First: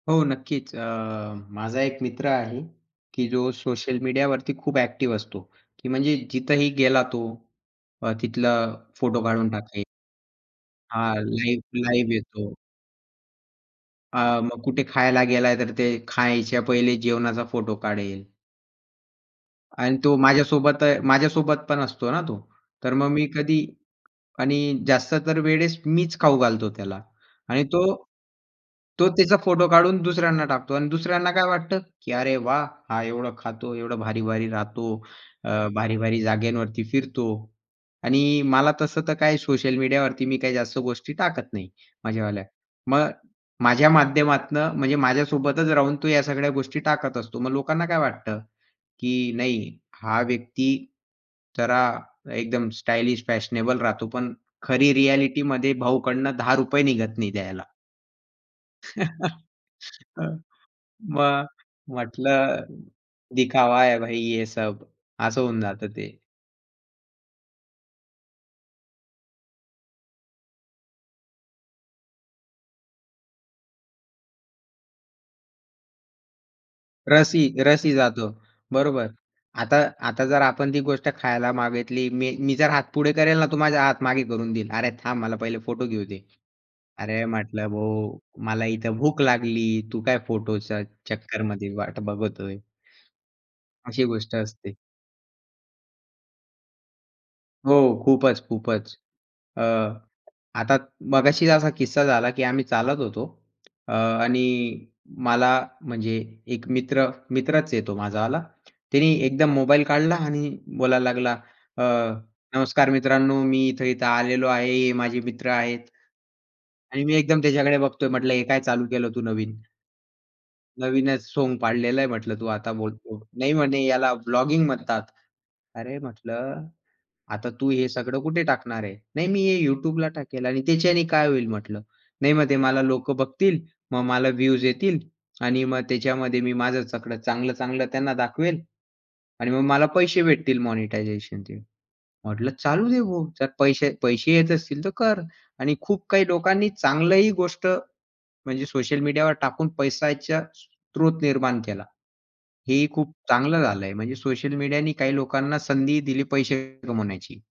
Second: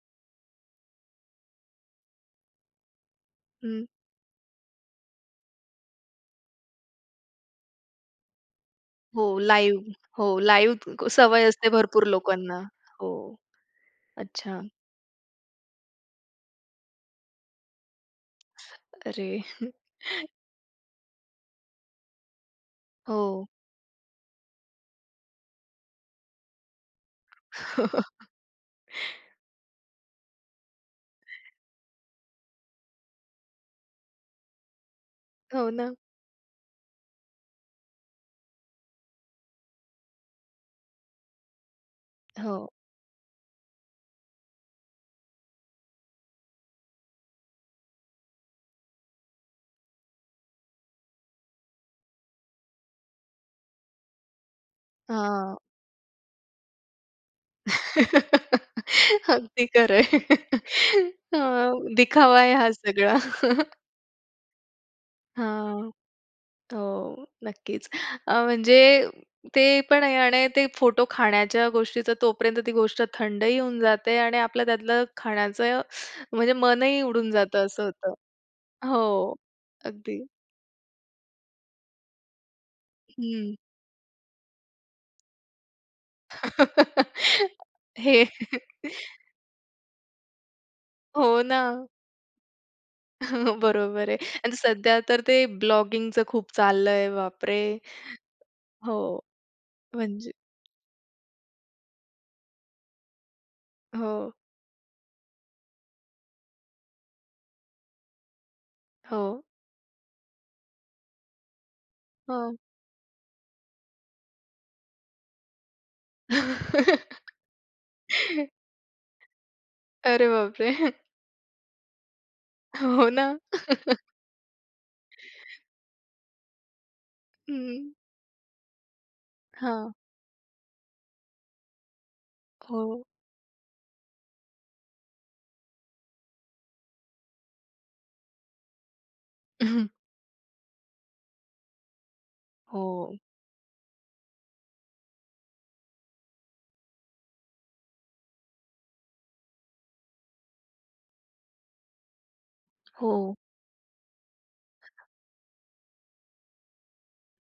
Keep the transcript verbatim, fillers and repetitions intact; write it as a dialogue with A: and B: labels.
A: हो, नक्कीच. अ, माझा एक मित्र आहे, की जो
B: हं.
A: सोशल मीडियावरती खूप ॲक्टिव्ह असतो, की म्हणजे जिथेही गेला तो, अ, तिथला
B: हो,
A: फोटो काढून टाकेल.
B: लाईव्ह हो लाईव्ह
A: हां,
B: सवय असते
A: लाईव्ह,
B: भरपूर
A: लाईव्ह येतो.
B: लोकांना. हो,
A: हां,
B: अच्छा.
A: मग कुठे खायला गेलाय तर ते खायच्या पहिले जेवणाचा फोटो काढेल.
B: अरे!
A: आणि तो माझ्यासोबत अ, माझ्यासोबत पण असतो ना तो. तर मग मी
B: हो.
A: कधी आणि जास्त तर वेळेस मीच खाऊ घालतो त्याला आणि तो तो त्याचा फोटो काढून दुसऱ्यांना टाकतो अन् दुसऱ्यांना काय वाटतं, की अरे वाह! हा एवढं खातो, एवढं भारी-भारी राहतो, अ,
B: हो ना.
A: भारी-भारी जागेवरती फिरतो आणि मला तसं तर काही सोशल मीडियावरती मी काही जास्त गोष्टी टाकत नाही माझ्यावाल्या.
B: हो.
A: मग माझ्या माध्यमातनं म्हणजे माझ्यासोबतच राहून तो या सगळ्या गोष्टी टाकत असतो. मग लोकांना काय वाटतं, की नाही हा व्यक्ती जरा एकदम स्टायलिश फॅशनेबल राहतो पण खरी
B: हां.
A: रिॲलिटीमध्ये भाऊकडंन दहा रुपये निघत नाही द्यायला.
B: अगदी खरं आहे.
A: हं, मग
B: हां, दिखावा आहे हा
A: म्हटलं,
B: सगळा.
A: दिखावा है भाई ये सब। असं होऊन जात
B: हां,
A: ते.
B: हो, नक्कीच. अ, म्हणजे ते पण आहे आणि ते फोटो खाण्याच्या गोष्टीचा तोपर्यंत ती गोष्ट थंडही होऊन जाते आणि आपलं त्यातलं खाण्याचं, म्हणजे मनही उडून
A: रसही
B: जातं असं
A: रसही
B: होतं.
A: जातो. बरोबर.
B: हो.
A: आता आता
B: अगदी.
A: जर आपण ती गोष्ट खायला मागितली, मी मी जर हात पुढे करेल ना,
B: हं.
A: तो माझा हात मागे करून देईल, "अरे थांब मला पहिले फोटो घेऊ दे." अरे म्हटलं, "भाऊ
B: हे.
A: मला इथे भूक लागली, तू काय फोटोचं
B: हो
A: चक्करमध्ये
B: ना.
A: वाट बघतोय?" अशी
B: बरोबर आहे
A: गोष्ट
B: आणि
A: असते.
B: सध्या तर ते ब्लॉगिंगचं खूप चाललं आहे बापरे.
A: हो, खूपच, खूपच.
B: हो,
A: अ,
B: म्हणजे
A: आता मगाशीच असा किस्सा झाला, की आम्ही चालत होतो अ,
B: हो.
A: आणि मला म्हणजे एक मित्र, मित्रच आहे तो माझावाला, त्याने
B: हो.
A: एकदम मोबाईल काढला आणि बोलायला लागला, अ,
B: हां.
A: "नमस्कार मित्रांनो मी इथे-इथे आलेलो आहे, हे माझे मित्र आहेत" आणि मी एकदम त्याच्याकडे बघतोय, म्हटलं, "हे काय चालू केलं तू नवीन!?"
B: अरे बापरे!
A: "नवीनच सोंग पाडलेला आहे" म्हटलं तू आता
B: हो
A: बोलतो.
B: ना.
A: नाही म्हणे, "याला ब्लॉगिंग म्हणतात." अरे म्हटलं, "आता तू हे
B: हं.
A: सगळं कुठे टाकणार आहे?" "नाही मी हे
B: हां.
A: YouTubeला टाकेल" "आणि त्याच्याने काय होईल?" म्हटलं. "नाही मग ते मला
B: हो.
A: लोक बघतील मग मला व्ह्यूज येतील आणि मग त्याच्यामध्ये मी माझं सगळं चांगलं-चांगलं त्यांना दाखवेल आणि मग
B: हं.
A: मला पैसे भेटतील" "मॉनिटायझेशनचे." म्हटलं, "चालू देऊ
B: हो.
A: भाऊ, जर पैसे पैसे येत असतील तर कर." आणि खूप काही लोकांनी चांगलंही गोष्ट म्हणजे सोशल मीडियावर टाकून पैशाचा स्त्रोत निर्माण केला. हे ही खूप
B: हो.
A: चांगलं झालं आहे. म्हणजे सोशल मीडियानी काही लोकांना संधीही दिली पैसे कमवण्याची.